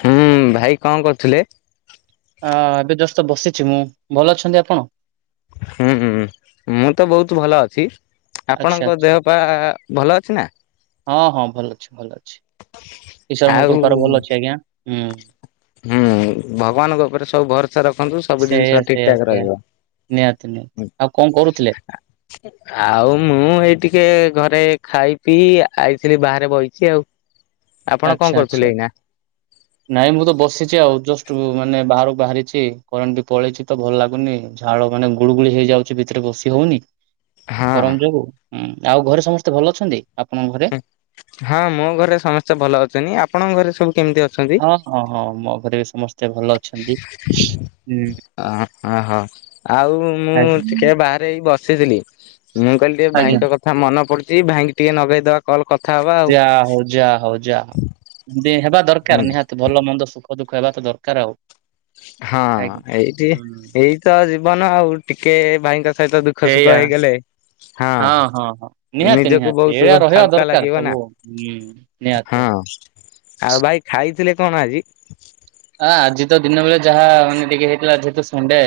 ହୁଁ ଭାଇ କଣ କରୁଥିଲେ? ଅଁ ଏବେ ଜଷ୍ଟ ତ ବସିଛି ମୁଁ ଭଲ ଅଛନ୍ତି ଆପଣ? ହୁଁଁ ମୁଁ ତ ବହୁତ ଭଲ ଅଛି। ଆଚ୍ଛା ଆପଣଙ୍କ ଆଚ୍ଛା। ଦେହ ପା ଭଲ ଅଛି ନା? ହଁ ହଁ ଭଲ ଅଛି ଭଲ ଅଛି। ଈଶ୍ୱରଙ୍କ ଆଉ କୃପାରୁ ଭଲ ଅଛି ଆଜ୍ଞା ହୁଁ। ହୁଁ ଭଗବାନଙ୍କ ଉପରେ ସବୁ ଭରଷା ରଖନ୍ତୁ ସବୁ ସେଇଆ ଜିନିଷ ଠିକ୍ ସେଇଆ ଠାକ୍ ସେଇଆ ରହିବ। ନିହାତି ନିହାତି ଆଉ କଣ କରୁଥିଲେ? ଆଉ ମୁଁ ଏଇ ଟିକେ ଘରେ ଖାଇ ପିଇ ଆଇଥିଲି ବାହାରେ ବଇଚି ଆଉ। ଆପଣ କଣ ଆଚ୍ଛା କରୁଥିଲେ ଆଚ୍ଛା। ଏଇନା? ନାଇଁ ମୁଁ ତ ବସିଚି ଆଉ ଜଷ୍ଟ ମାନେ ବାହାରକୁ ବାହାରିଚି କରେଣ୍ଟ ବି ପଳେଇଚି। ତ ଭଲ ଲାଗୁନି ଝାଳ ମାନେ ଗୁଳୁଗୁଳି ହେଇଯାଉଚି ଭିତରେ ବସିି ହଉନି। [inaudible] ଗରମ ଯୋଗୁଁ ଆଉ ଘରେ ସମସ୍ତେ ଭଲ ଅଛନ୍ତି ଆପଣଙ୍କ ଘରେ? ହଁ ମୋ ଘରେ ସମସ୍ତେ ଭଲ ଅଛନ୍ତି। ଆପଣଙ୍କ ଘରେ ସବୁ କେମିତି ଅଛନ୍ତି? ହଁ ହଁ ହଁ ମୋ ଘରେ ବି ସମସ୍ତେ ଭଲ। ଅଛନ୍ତି। ହୁଁ ଅ ହହୋ ଆଉ ମୁଁ ଆଜ୍ଞା ଟିକେ ବା ହେଇ ବସିଥିଲି ମୁଁ କହିଲି ଟିକେ ଆଜ୍ଞା। ଭାଇଙ୍କ କଥା ମନେ ପଡୁଚି। ଭାଇଙ୍କ ଟିକେ ଲଗେଇଦବା କଲ କଥା ହବା। ଆଉ। ଯାହା ହଉ ଯାହା ହଉ ଯାହା ହଉ ତି ହେବା ହୁଁ ଦରକାର ନିହାତି। ଭଲ ମନ୍ଦ ସୁଖ ଦୁଃଖ ହେବା ତ ଦରକାର ଆଉ। ହଁ ଆଜ୍ଞା। ଏଇଠି ହୁଁ ଏଇ ତ ଜୀବନ ଆଉ ଟିକେ ଭାଇଙ୍କ ସହିତ ଦୁଃ ଖ ସୁଃଖ ସେଇଆ ହେଇଗଲେ ହଁ ହଁ ହଁ ନିହାତି ନିଜକୁ ନିହାତି ଏଇଆ ବହୁତ ରହିବା ହାଲକା ଦରକାର ଲାଗିବ ସବୁ ନା ହୁଁ ନିହାତି ହଁ। ଆଉ ଭାଇ ଖାଇଥିଲେ କଣ ଆଜି? ଆ ଆଜି ତ ଦିନ ବେଳେ ଯାହା ମାନେ ଟିକେ ହେଇଥିଲା ଯେହେତୁ ସଣ୍ଡେ।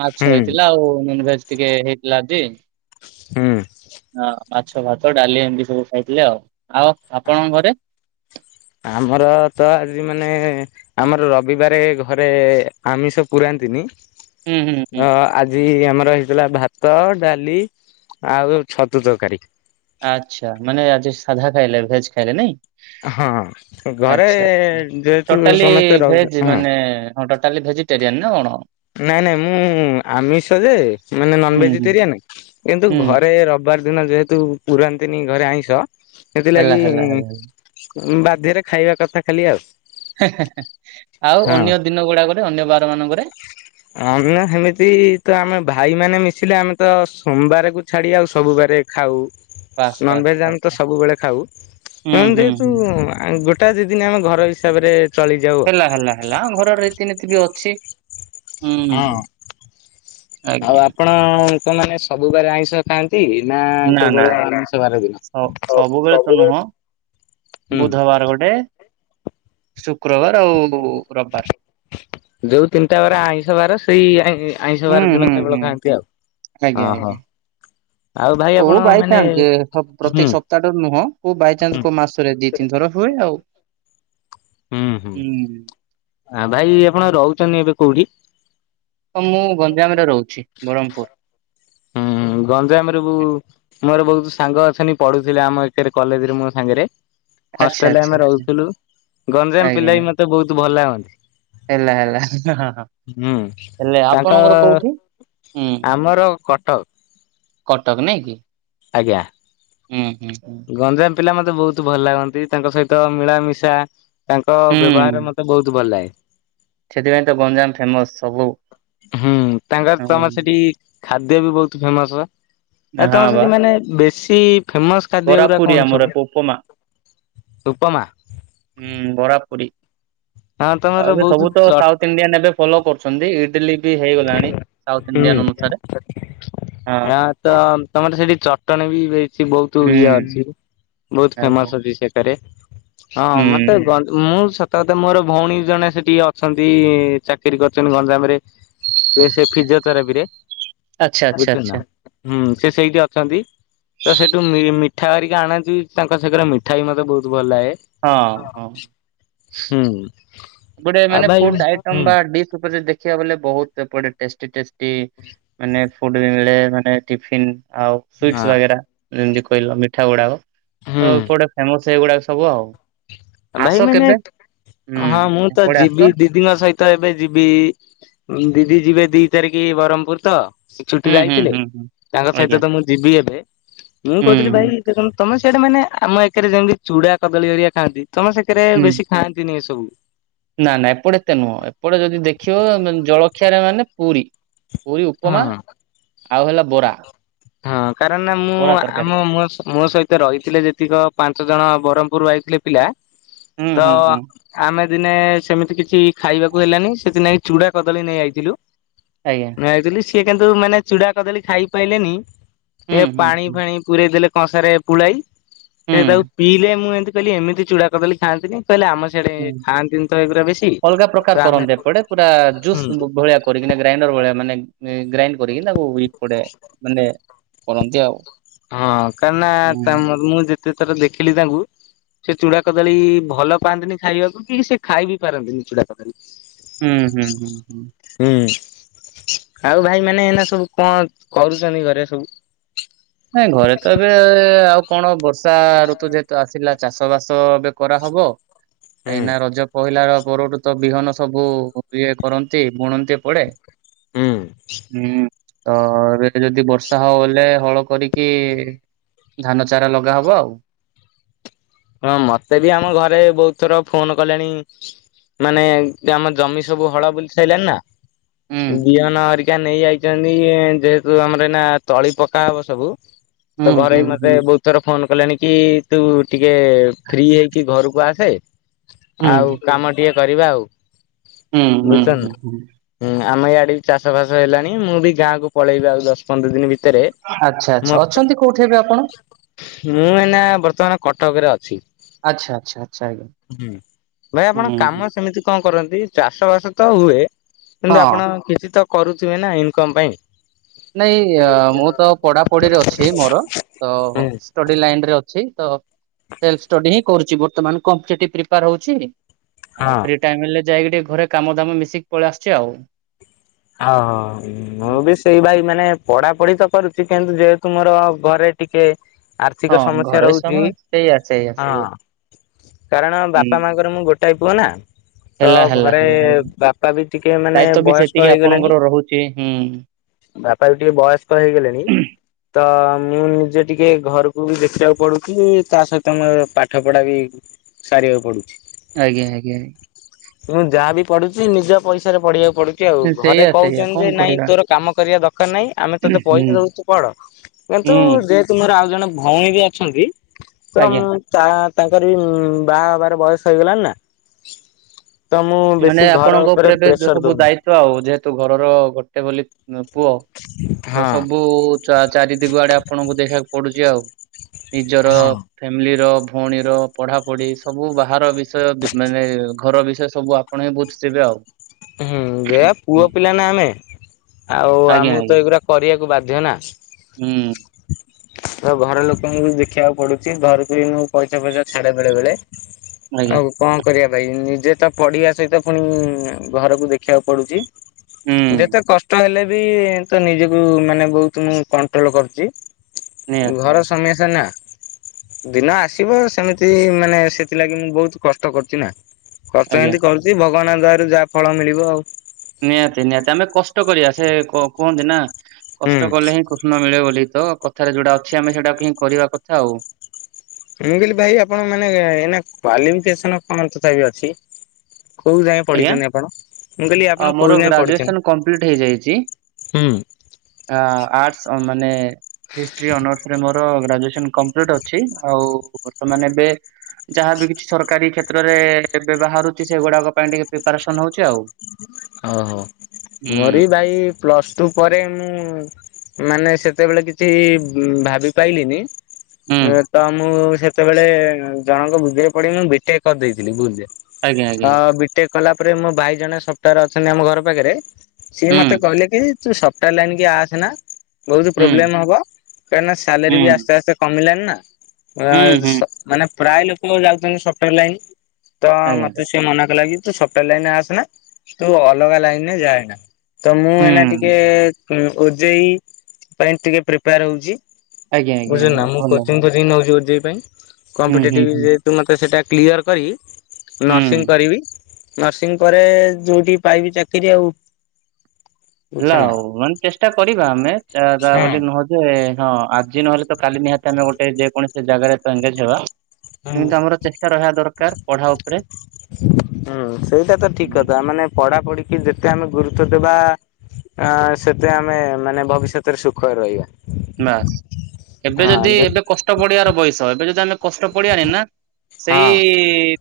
ମାଛ ହୁଁ ହେଇଥିଲା ଆଉ ନନଭେଜ ଟିକେ ହେଇଥିଲା ଆଜି ହୁଁ ହ। ମାଛ ଭାତ ଡାଲି ଏମିତି ସବୁ ଖାଇଥିଲେ ଆଉ। ଆଉ ଆପଣଙ୍କ ଘରେ? ଆମର ତ ଆଜି ମାନେ ଆମର ରବିବାରେ ଘରେ ଆମିଷ ପୁରାନ୍ତିନି। ହୁଁ ହୁଁ ହୁଁ ତ ଆଜ ଜି ଆମର ହେଇଥିଲା ଭାତ ଡାଲି ଆଉ ଛତୁ ତରକାରୀ। ଆଚ୍ଛା ମାନେ ଆଜି ସାଧା ଖାଇଲେ ଭେଜ ଖାଇଲେ ନାଇଁ? ହଁ ଘରେ ଆଛା ଯେହେତୁ ଟୋଟାଲି ସମସ୍ତେ ରହୁ ଭେଜ ହଁ ମାନେ ହଁ ଟୋଟାଲି ଭେଜିଟେରିଆନ୍ ନା କଣ? ନାଇଁ ନାଇଁ ମୁଁ ଆମିଷ ଯେ ମାନେ ନନ ହୁଁ ହୁଁ ଭେଜିଟେରିଆନ କିନ୍ତୁ ହୁଁ ଘରେ ର ବ ବାର ଦିନ ଯେହେତୁ ପୁରାନ୍ତିନି ଘରେ ଆଇଁଷ ହେଲା ସେଥିଲାଗି ହେଲା ହେଲା ହେଲା ଉଁ ବାଧ୍ୟରେ ଖାଇବା କଥା ଖାଲି ଆଉ। ଆଉ ହଁ ଅନ୍ୟ ଦିନ ଗୁଡାକରେ ଅନ୍ୟ ବାର ମାନଙ୍କରେ? ଆଉ ମାନେ ସେମିତି ତ ଆମେ ଭାଇ ମାନେ ମିଶିଲେ ଆମେ ତ ସୋମବାରକୁ ଛାଡି ଆଉ ସବୁବାରେ ଖାଉ। ବାସ୍ ବାସ୍ ନନଭେଜ ବାସ୍ ଆମେ ତ ବାସ୍ ସବୁବେଳେ ଖାଉ। ହୁଁ ହଁ ହୁଁ ଯେହେତୁ ହୁଁ ଗ ଟା ଦିଦିନ ଆମ ଘର ହିସାବରେ ଚଳି ଯାଉ। ହେଲା ହେଲା ଘରର ରୀତିନୀତି ବି ଅଛି। ହୁଁ ହଁ ଆଉ ଆଜ୍ଞା ଆପଣଙ୍କ ମାନେ ସବୁବେଳେ ଆଇଁଷ ଖାଆ ନ୍ତି ନା ନା କେବଳ ନା ଆମିଷ ବାର ଦିନ? ସ- ସବୁବେଳେ ତ ନୁହଁ ହୁଁ। ବୁଧବାର ଗୋଟେ ଶୁକ୍ରବାର ଆଉ ରବିବାର। ଯୋଉ ତିନିଟା ବାର ଆଇଁଷ ବାର ସେଇ ଆଇଁଷ ହୁଁ ବାର ଦିନ ହୁଁ କେବଳ ହୁଁ ଖାଆନ୍ତି ଆଉ ଓହୋ। ଆଉ ଭାଇ କଉ ଆପଣ ବାଇ ମାନେ ଚାନ୍ସ ହୁଁ ପ୍ରତି ସପ୍ ପ୍ତାହଟେ ନୁହଁ କଉ ବାଇଚାନ୍ସ କୋ ମାସ ରେ ଦି ତିନି ଥର ହୁଏ ଆଉ। ହୁଁ। ଆ ଭାଇ ଆପଣ ରହୁଚନ୍ତି ଏବେ କୋଉଠି? ହଁ ମୁଁ ଗଞ୍ଜାମରେ ରହୁଚି ବରମ୍ପୁର। ହୁଁ ଗଞ୍ଜାମରେବୁ ମୋର ବହୁତ ସାଙ୍ଗ ଅଛନ୍ତି ପଢୁଥିଲେ ଆମ ଏକରେ କଲେଜ ରେ ମୋ ସାଙ୍ଗରେ। ଆଚ୍ଛା ହଷ୍ଟେଲରେ ଆଚ୍ଛା ଆମେ ଆଚ୍ଛା ରହୁଥିଲୁ। ଗଞ୍ଜାମ ଆଜ୍ଞା ପିଲା ବି ମତେ ବହୁତ ଭଲ ହେଲା ଲାଗନ୍ତି। ହେଲା ହଁ ହଁ ହୁଁ ହେଲେ ତାଙ୍କ ଆପଣଙ୍କର କୋଉଠି? ହୁଁ ଆମର କଟକ। କଟକ ନାଇଁ କି? ଆଜ୍ଞା। ହୁଁ ହୁଁ ହୁଁ। ଗଞ୍ଜାମ ପିଲା ମତେ ବହୁତ ଭଲ ଲାଗନ୍ତି ତାଙ୍କ ସହିତ ମିଳାମିଶା, ତାଙ୍କ ବ୍ୟବହାରରେ ହୁଁ ମତେ ବହୁତ ଭଲ ଲାଗେ। ସେଥିପାଇଁ ତ ଗଞ୍ଜାମ ଫେମସ ସବୁ ହୁଁ ତାଙ୍କର ହଁ, ତମର ସେଠି ଖାଦ୍ୟ ବି ବହୁତ ଫେମସ ପା ହଁ ତମ ବା ସେଠି ମାନେ ବେଶୀ ଫେମସ ଖାଦ୍ୟ ବରା ଗୁଡା ପୁରୀ କଣ ଆମର ସବୁ? ଉପମା ଉପମା ହୁଁ ବରା ପୁରି, ହଁ ତମର ଆଉ ଏବେ ବହୁତ ସବୁ ତ ଚ ସାଉଥ ଇଣ୍ଡିଆନ୍ ଏବେ ଫଲୋ କରୁଛନ୍ତି ଇଡିଲି ବି ହେଇଗଲାଣି। ସାଉଥ ଇଣ୍ଡିଆନ୍ ଅନୁସାରେ। ହଁ ନାଁ ତ ତମର ସେଠି ଚଟଣୀ ବି ସେ ବହୁତ ଇଏ ହୁଁ ଅଛି ବହୁତ ଆଜ୍ଞା। ଫେମସ ଅଛି ସେଠାରେ ହଁ ମତେ ହୁଁ ମୁଁ ସତକଥା ମୋର ଭଉଣୀ ଜଣେ ସେଠି ଅଛନ୍ତି ଚାକିରି କରିୁଛନ୍ତି ଗଞ୍ଜାମରେ ସେ ସେ ଫିଯୋଥେରାପିରେ ଆଚ୍ଛା ଆଚ୍ଛା ବୁଝିଲୁ ଆଚ୍ଛା ନା ହୁଁ ସେ ସେଇଠି ଅଛନ୍ତି। ତ ସେଠୁ ମିମିଠାଘରିକା ଆଣନ୍ତିୁ ତାଙ୍କ ସାଙ୍ଗରେ ମିଠା ବି ମତେ ବହୁତ ଭଲ ଲାଗେ। ହଁ ହଁ। ହୁଁ। ଗୋଟେ ଆଉ ମାନେ ଭାଇ ଫୁଡ ଆଇଟମ ହୁଁ ବା ଡିସ୍ ଉପରେ ଦେଖିବାକୁ ବଲେ ବହୁତ ସେପଟେ ଟେଷ୍ଟି ଟେଷ୍ଟି। ଟି ମାନେ ଫୁଡରେ ମାନେ ଟିଫିନ୍ ଆଉ ସୁଇଟସ୍ ହଁ ବଗେରା। ଯେମତି କହିଲ ମିଠା ଗୁଡାକ ହୁଁ ତ ଏପଟେ ଫେମସ ଏଇଗୁଡାକ ସବୁ ଆଉ। ଭାଇ ଆସ ମାନେ କେବେ ହୁଁ ହଁ ମୁଁ ତ ଏପଟେ ଯିବି ଆସ ଦି ଦିଦିଙ୍କ ସହିତ ଏବେ ଯିବି ଦିଦି ଯିବେ ଦି ତାରିଖ ବ୍ରହ୍ମପୁର ତ, ସେ ହୁଁ ଛୁଟିରେ ହୁଁ ଆଇଥିଲେ ହୁଁ ହୁଁ। ତାଙ୍କ ସହିତ ଆଜ୍ଞା ତ ମୁଁ ଯିବି ଏବେ ମୁଁ ହୁଁ କହୁଥିଲି ଭାଇ ତମେ ସିଆଡେ ମାନେ ଆମ ଏକରେ ଯେମିତି ଚୁଡା କଦଳୀ ଘରିଆ ଖାଆନ୍ତି ତମେ ସେକରେ ହୁଁ। ବେଶୀ ଖଆନ୍ତିନି ଏ ସବୁ। ନା ନା ଏପଟେ ଏତେ ନୁହଁ ଏପଟେ ଯଦି ଦେଖିବ ଜଳଖିଆରେ ମାନେ ପୁରୀ। ପୁରି ଉପମା ହଁ। ଆଉ ହେଲା ବରା ହଁ କାରଣ ନା ବରା ମୁଁ ତରକାରୀ ଆମ ମୋ ମୋ ସ ସହିତ ତ ରହିଥିଲେ ଯେତିକ ପାଞ୍ଚ ଜଣ ବ୍ରହ୍ମପୁର ଆଇଥିଲେ ପିଲା ହୁଁ ତ ହୁଁ ହୁଁ ଆମେ ଦିନେ ସେମିତି କିଛି ଖାଇବାକୁ ହେଲାନି ସେଦିନ ଚୁଡା କଦଳୀ ନେଇ ଆଇଥିଲୁ। ଆଜ୍ଞା। ଯାଇଥିଲି ସିଏ କିନ୍ତୁ ମାନେ ଚୁଡା କଦଳୀ ଖାଇପାଇଲେନି ହୁଁ ସେ ହୁଁ ପାଣି ହୁଁ ଫାଣି ପୁରେଇଦେଲେ କଂସାରେ ପୁଳାଇ ହୁଁ ସେ ତାକୁ ପିଇଲେ ମୁଁ ଏମିତି କହିଲି ଏମିତି ଚୁଡ଼ା କଦଳୀ ଖଆନ୍ତିନି କହିଲେ ଆମ ସିଆଡେ ହୁଁ ଖାଆନ୍ତିନି ତ ଏଗୁରା ବେଶୀ ଅଲଗା ତ ପ୍ରକାର ଆମେ କରନ୍ତି ଏପଟେ ପୁରା ହୁଁ ଜୁସ୍ ଭଳିଆ କରିକିନା ଗ୍ରାଇଣ୍ଡର ଭଲିଆ ମାନେ ଗ୍ରାଇଣ୍ଡ କରିକି ତାକୁ୍ [inaudible] ପଡେ ମାନେ କରନ୍ତି ଆଉ। ହଁ କାହିଁକିନା ହୁଁ ତା ମୁଁ ଯେତେ ଥର ଦେଖିଲି ତାଙ୍କୁ। ସେ ଚୁଡା କଦଳୀ ଭଲ ପାଆନ୍ତିନି ଖାଇବାକୁ କି ସେ ଖାଇବିି ପାରନ୍ତିନି ଚୁଡା କଦଳୀ। ହୁଁ ହୁଁ। ହୁଁ ଆଉ ଭାଇମାନେ ଏନା ସବୁ କଣ କରୁଛନ୍ତି ଘରେ ସବୁ। ନାଇଁ ଘରେ ତ ଏବେ ଆଉ କଣ ବର୍ଷା ଋତୁ ଯେହେତୁ ଆସିଲା ଚାଷ ବାସ ଏବେ କରାହବ କାଇଁକିନା ରଜ ପହିଲାର ପରଠୁ ତ ବିହନ ସବୁ ଇଏ କରନ୍ତି ବୁଣନ୍ତି ଏପଡେ ହୁଁ। ତ ଏବେ ଯଦି ବର୍ଷା ହଉ ହୋଇଲେ ହଳ କରିକି ଧାନ ଚାରା ଲଗା ହବ ଆଉ। ହଁ ମତେ ବି ଆମ ଘରେ ବହୁତ ଥର ଫୋନ କଲେଣି ମାନେ ଆମ ଜମି ସବୁ ହଳ ବୁଲି ସାଇିଲଣିି ନା ହୁଁ ବିହନରିକି ଆ ନେଇ ଆଇଛନ୍ତି ଯେହେତୁ ଆମର ଏଇନା ତଳି ପକା ହବ ସବୁ। ହୁଁ ତ ଘରେ ହୁଁ ମୋତେ ହୁଁ ବହୁତ ଥର ଫୋନ କଲେଣି କି ତୁ ଟିକେ ଫ୍ରି ହେଇକି ଘରକୁ ଆସେ ଆଉ ହୁଁ କାମ ଟିକେ କରିବା ଆଉ। ହୁଁ ହୁଁ ବୁଝୁଛ ନା। ହୁଁ ହୁଁ ହୁଁ ଆମ ଇଆଡେ ବି ଚାଷ ଫାସ ହେଲାଣି ମୁଁ ବି ଗାଁକୁୁ ପଳେଇବି ଆଉ ଦଶ ପନ୍ଦର ଦିନ ଭିତରେ। ଆଚ୍ଛା ମୋ ଆଚ୍ଛା ଅଛନ୍ତି କୋଉଠି ଏବେ ଆପଣ? ମୁଁ ଏନା ବର୍ତ୍ତମାନ କଟକରେ ଅଛି। ଆଚ୍ଛା ଆଚ୍ଛା ଆଚ୍ଛା ଆଜ୍ଞା ହୁଁ ଭାଇ ହୁଁ ଆପଣ ହୁଁ। କାମ ସେମିତି କଣ କରନ୍ତି ଚାଷ ବାସ ତ ହୁଏ କିନ୍ତୁ ହଁ ଆପଣ କିଛି ତ କରୁଥିବେ ନା ଇନକମ ପାଇଁ। ନାଇଁ ମୁଁ ତ ପଢାପଢିରେ ଅଛି ମୋର ତ ହୁଁ ଷ୍ଟଡି ଲାଇନରେ ଅଛି ତ ସେଲଫ ଷ୍ଟଡି ହିଁ କରୁଛି ବର୍ତ୍ତମାନ କମ୍ପିଟେଟିଭ ପ୍ରିପାର ହଉଛି। ଆଉ ହଁ। ଫ୍ରୀ ଟାଇମ ହେଲେ ଯାଇକି ଟିକେ ଘରେ କାମ ଦାମ ମିଶିକି ପଳେଇ ଆସୁଛି ଆଉ। ଓହୋ ମୁଁ ହୁଁ, ବି ସେଇ ଭାଇ ମାନେ ପଢା ପଢି ତ କରୁଛି କିନ୍ତୁ ଯେହେତୁ ମୋର ଘରେ ଟିକେ ଆର୍ଥିକ ହଁ ସମସ୍ୟା ଘରେ ରହୁଛି ସମୟ ସେଇଆ ସେଇଆ ସେଇଆ ହଁ କାରଣ ହୁଁ ବାପା ମାଙ୍କର ମୁଁ ଗୋଟାଏ ପୁଅ ନା ତ ହେଲା ହେଲା ଘରେ ହେଲା ହେଲା। ବାପା ବି ଟିକେ ମାନେ ବୟସ୍କ ହେଇଗଲେଣି ଣଙ୍କର ରହୁଛି ହୁଁ ବାପା ବି ଟିକେ ବୟସ୍କ ହେଇଗଲେଣି ତ ମୁଁ ନିଜେ ଟିକେ ଘରକୁ ବି ଦେଖିବାକୁ ପଡୁଛି ତା ସହିତ ମୋର ପାଠ ପଢା ବି ସାରିବାକୁ ପଡ଼ୁଛି ଆଜ୍ଞା ଆଜ୍ଞା ମୁଁ ଯାହାବି ପଢୁଛି ନିଜ ପଇସାରେ ପଢିବାକୁ ପଡୁଛି ଆଉ ଆଜ୍ଞା। ଘରେ ସେଇଆ ସେଇଆ କହୁଛନ୍ତି କଣ ଯେ ନାଇଁ କରିବା ତୋର କାମ କରିବା ଦରକାର ନାହିଁ ଆମେ ତୋତେ ହୁଁ ପଇସା ଦଉଛୁ ପଢ ହୁଁ କିନ୍ତୁ ଯେହେ ତୁ ତୁମର ଆଉ ଜଣେ ଭଉଣୀ ବି ଅଛନ୍ତି ତ ଆଜ୍ଞା। ତା ତାଙ୍କର ବି ବାହା ହେବାର ବୟସ ହେଇଗଲାଣି ନା ତ ମୁଁ ମାନେ ବେଶୀ ଘର ଆପଣଙ୍କ ଉପରେ ଏବେ ପ୍ରେସର ସବୁ ଦଉନି ଦାୟିତ୍ଵ ଆଉ ଯେହେତୁ ଘରର ଗୋଟେ ବୋଲି ପୁଅ ହଁ। ସବୁ ଚାରି ଦିଗ ଆଡେ ଆପଣଙ୍କୁ ଦେଖିବାକୁ ପଡୁଛି ଆଉ ନିଜର ହଁ ଫ୍ୟାମିଲିର ଭଉଣୀର ପଢାପଢି ସବୁ ବାହାର ବିଷୟ ମାନେ ଘର ବିଷୟ ସବୁ ଆପଣ ହିଁ ବୁଝିଥିବେ ଆଉ ହୁଁ ଯେ ପୁଅ ହୁଁ। ପିଲା ନା ଆମେ ଆଉ ଆଜ୍ଞା ଆମକୁ ଆଜ୍ଞା ତ ଏଇଗୁଡା କରିବାକୁ ବାଧ୍ୟ ନା ହୁଁ [unintelligible] ତ ଘର ଲୋକଙ୍କୁ ବି ଦେଖିବାକୁ ପଡୁଛି ଘରକୁ ମୁଁ ପଇସା ଫଇସା ଛାଡେ ବେଳେ ବେଳେ ଆଜ୍ଞା ଆଉ କଣ କରିବା ଭାଇ ନିଜେ ତ ପଢିବା ସହିତ ପୁଣି ଘରକୁ ଦେଖିବାକୁ ପଡୁଛି ହୁଁ ଯେତେ କଷ୍ଟ ହେଲେ ବି ତ ନିଜକୁ ମାନେ ବହୁତ ମୁଁ କଣ୍ଟ୍ରୋଲ କରୁଛି ନିହାତି ଘର ନିହାତି ସମସ୍ୟା ନା ଦିନ ଆସିବ ସେମିତି ମାନେ ସେଥିଲାଗି ମୁଁ ବହୁତ କଷ୍ଟ କରୁଛି ନା କଷ୍ଟ ଆଜ୍ଞା। ଯଦି କରୁଛି ଭଗବାନଙ୍କ ଦୟାରୁ ଯାହା ଫଳ ମିଳିବ ଆଉ ନିହାତି ନିହାତି ଆମେ କଷ୍ଟ କରିବା ସେ କୁହନ୍ତି ନା ହୁଁ। କଷ୍ଟ କଲେ ହିଁ କୃଷ୍ଣ ମିଳେ ବୋଲି ତ କଥାରେ ଯୋଉଟା ଅଛି ଆମେ ସେଇଟାକୁ ହିଁ କରିବା କଥା ଆଉ ମୁଁ କହିଲି ଭାଇ ଆପଣଙ୍କ ମାନେ ଏନା କ୍ୱାଲିଫିକେସନ କଣ ତଥାପି ଅଛି? କୋଉ ଯାଏ ଆଜ୍ଞା ପଢିଛନ୍ତି ଆପଣ ମୁଁ କହିଲି ଆଉ ଆପଣ ମୋର କୋଉ ଯାଏ ଗ୍ରାଜୁଏସନ କମ୍ପ୍ଲିଟ ପଢିଛନ୍ତି? ହୁଁ ଆ ଆର୍ଟସ୍ ମାନେ ହିଷ୍ଟ୍ରି ଅନର୍ସରେ ମୋର ଗ୍ରାଜୁଏସନ କମ୍ପ୍ଲିଟ୍ ଅଛି ଆଉ ବର୍ତ୍ତମାନ ଏବେ ଯାହାବି କିଛି ସରକାରୀ କ୍ଷେତ୍ରରେ ଏବେ ବାହାରୁଛି ସେଗୁଡାକ ପାଇଁ ଟିକେ ପ୍ରିପାରେସନ ହଉଛି ଆଉ ଓହୋ ମୋର ହୁଁ ବି ଭାଇ ପ୍ଲସ୍ ଟୁ ପରେ ମୁଁ ମାନେ ସେତେବେଳେ କିଛି ଭାବି ପାଇଲିିନି ହୁଁ ତ ମୁଁ ସେତେବେଳେ ଜଣଙ୍କ ବୁଦ୍ଧିରେ ପଡିି ମୁଁ ବିଟେକ୍ କରିଦେଇଥିଲି ଭୁଲରେ। ଆଜ୍ଞା ଅ ଆଜ୍ଞା ବିଟେକ୍ କଲା ପରେ ମୋ ଭାଇ ଜଣେ ସଫ୍ଟୱାୟାର ଅଛନ୍ତି ଆମ ଘର ପାଖରେ। ସିଏ ହୁଁ ମତେ କହିଲେ କି ତୁ ସଫ୍ଟୱାୟାର ଲାଇନ କି ଆସେ ନା। ବହୁତ ହୁଁ ପ୍ରୋବ୍ଲେମ୍ ହେବ କାହିଁକିନା ସାଲେରୀ ହୁଁ ବି ଆସ୍ତେ ଆସ୍ତେ କମିଲାଣି ନା। ହୁଁ ହୁଁ ମାନେ ପ୍ରାୟ ଲୋକ ଯାଉଛନ୍ତି ସଫ୍ଟୱୟାର ଲାଇନ୍, ତ ଆଜ୍ଞା ମତେ ସିଏ ମନା କଲା କି ତୁ ସଫ୍ଟୱେୟାର ଲାଇନ ଆସେନା ତୁ ଅଲଗା ଲାଇନରେ ଯାଏନା ତ ମୁଁ ହୁଁ ଏନା ଟିକେ ହଁ ଓଜେଇ ପାଇଁ ଟିକେ ପ୍ରିପେୟାର ହଉଛି। ଆଜ୍ଞା ଆଜ୍ଞା ବୁଝିଲୁ ଆଜ୍ଞା ନା ମୁଁ ଭଲ ହୁଁ କୋଚିଂଫୋଚିଂ ନଉଚି ଓ ଜେଇ ପାଇଁ। ହୁଁ ହୁଁ କମ୍ପିଟେଟିଭ ହୁଁ। ରେ ତୁ ମତେ ସେଟା କ୍ଲିୟର କରି ନର୍ସିଂ କରିବି ନର୍ସିଂ ପରେ ଯୋଉଠି ପାଇବି ଚାକିରି ଆଉ। ହେଲା ବୁଝୁଛନ୍ତି ଆଉ ମାନେ ଚେଷ୍ଟା କରିବା ଆମେ ତା ବୋଲି ନା। ନୁହଁ। ଯେ ହଁ ଆଜି ନହେଲେ ତ କାଲି ନିହାତି ଆମେ ଗୋଟେ ଯେକୌଣସି ଜାଗାରେ ତ ଏଙ୍ଗେଜ ହବା। କିନ୍ତୁ ଆମର ଚେଷ୍ଟା ରହିବା ଦରକାର ପଢା ଉପରେ। ହୁଁ ସେଇଟା ତ ଠିକ ହୁଁ କଥା ମାନେ ପଢାପଢିିକି ଯେତେ ଆମେ ଗୁରୁତ୍ଵ ଦେବା ଆଁ ସେତେ ଆମେ ମାନେ ଭବିଷ୍ୟତରେ ସୁଖରେ ରହିବା। ବାସ୍ ଏବେ ଯଦି ହଁ ଯେ ଏବେ କଷ୍ଟ କଡିବାର ବୟସ ଏବେ ଯଦି ଆମେ କଷ୍ଟ କଡିଆନି ନା ସେଇ ହଁ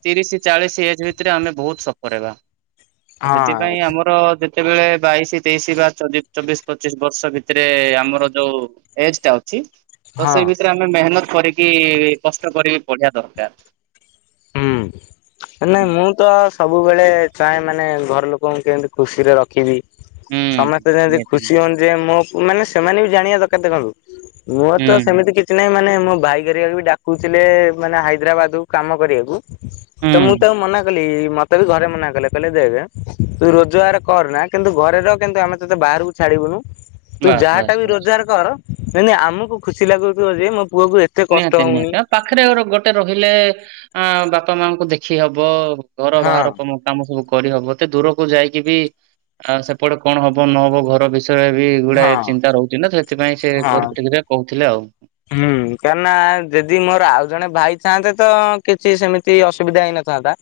ତିରିଶ ଚାଳିସି ଏଜ୍ ଭିତରେ ଆମେ ବହୁତ ସଫର୍ ହେବା ହଁ ସେଥିପାଇଁ ଆମର ଯେତେବେଳେ ବାଇଶି ତେଇଶି ବା ଚବି ଚବିଶ ପଚିଶି ବର୍ଷ ଭିତରେ ଆମର ଯୋଉ ଏଜ ଟା ଅଛି ତ ହଁ ସେଇ ଭିତରେ ଆମେ ମେହନତ କରିକି କଷ୍ଟ କରିକି ପଢିଆ ଦରକାର। ହୁଁ ନାଇଁ ମୁଁ ତ ସବୁବେଳେ ଚାହେଁ ମାନେ ଘର ଲୋକଙ୍କୁ କେମତି ଖୁସିରେ ରଖିବି। ହୁଁ ସମସ୍ତେ ଯେମିତି ନିହାତି ଖୁସି ହୁଅନ୍ତି ଯେ ମୋ ମାନେ ସେମାନେ ବି ଜାଣିବା ଦରକାର ଦେଖନ୍ତୁ। ମୋର ହୁଁ ତ ସେମିତି କିଛି ନାହିଁ ମାନେ ମୋ ଭାଇଗରିବା ବି ଡାକୁଥିଲେ ମାନେ ହାଇଦ୍ରାବାଦକୁ କାମ କରିବାକୁ ତ ମୁଁ ହୁଁ ତ ମନା କଲି ମତେ ତେ ବି ଘରେ ମନା କଲେ କହିଲେ ଦେଖ ତୁ ରୋଜଗାର କରନା କିନ୍ତୁ ଘରେ ରହ କିନ୍ତୁ ଆମେ ତତେ ବାହାରକୁ ଛାଡିବୁନୁ, ତୁ ବାସ୍ ଯାହା ଟା ବାସ୍ ବି ବାସ୍। ରୋଜଗାର କର ଯେମତି ଆମକୁ ଖୁସି ଲାଗୁଥିବ ଯେ ମୋ ପୁଅକୁ ଏ ନିହାତି ନିହାତି ଆ ପାଖରେ ଗୋଟେ ରହିଲେ ଆ ବାପା ମାଙ୍କୁ ଦେଖି ହବ। ଘର ହଁ। ବାହାର କାମ ସବୁ କରିହବ ଏତେ ଦୂରକୁ ଯାଇକି ବି ଆଉ ସେପଟେ କଣ ହବ ନହବ ଘର ବିଷୟରେ ବି ଗୁଡାଏ ହଁ ଚିନ୍ତା ରହୁଛି ନା ସେଥିପାଇଁ ସେ ହଁ। କରିକ କହୁଥିଲେ ଆଉ। ହୁଁ କାହିଁକି ନା ଯେଦି ମୋର ଆଉ ଜଣେ ଭାଇ ଥାଆନ୍ତେ ତ କିଛି ସେମିତି ଅସୁବିଧା ହେଇନଥାନ୍ତା।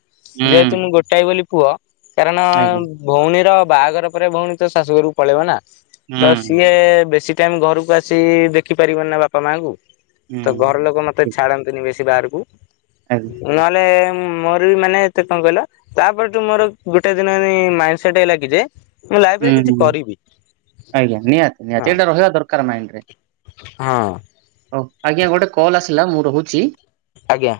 ଯେହେତୁ ହୁଁ ମୁଁ ଗୋଟାଏ ବୋଲି ପୁଅ, କାରଣ ଆଜ୍ଞା ଭଉଣୀର ବାହାଘର ପରେ ଭଉଣୀ ତ ଶାଶୁଘରକୁ ପଳେଇବ ନା ତ ହୁଁ ସିଏ ବେଶୀ ଟାଇମ୍ ଘରକୁ ଆସି ଦେଖି ପାରିବନି ନା ବାପା ମାଙ୍କୁ ତ ହୁଁ। ଘର ଲୋକ ମତେ ଠିକ୍ ଛାଡ଼ନ୍ତିନି ବେଶୀ ବାହାରକୁ ଆଜ୍ଞା ନହେଲେ ମୋର ବି ମାନେ ଏତେ କଣ କହିଲ? ତାପରଠୁ ମୋର ଗୋଟେ ଦିନ ମାଇଣ୍ଡ ସେଟ ହେଇଲା କି ଯେ ମୁଁ ଲାଇଫରେ କିଛି ହୁଁ କରିବି ଆଜ୍ଞା, ନିହାତି ହଁ ନିହାତି ଏଇଟା ରହିବା ଦରକାର ମାଇଣ୍ଡରେ। ହଁ। ହଉ ଆଜ୍ଞା ଗୋଟେ କଲ ଆସିଲା ମୁଁ ରହୁଛି। ଆଜ୍ଞା।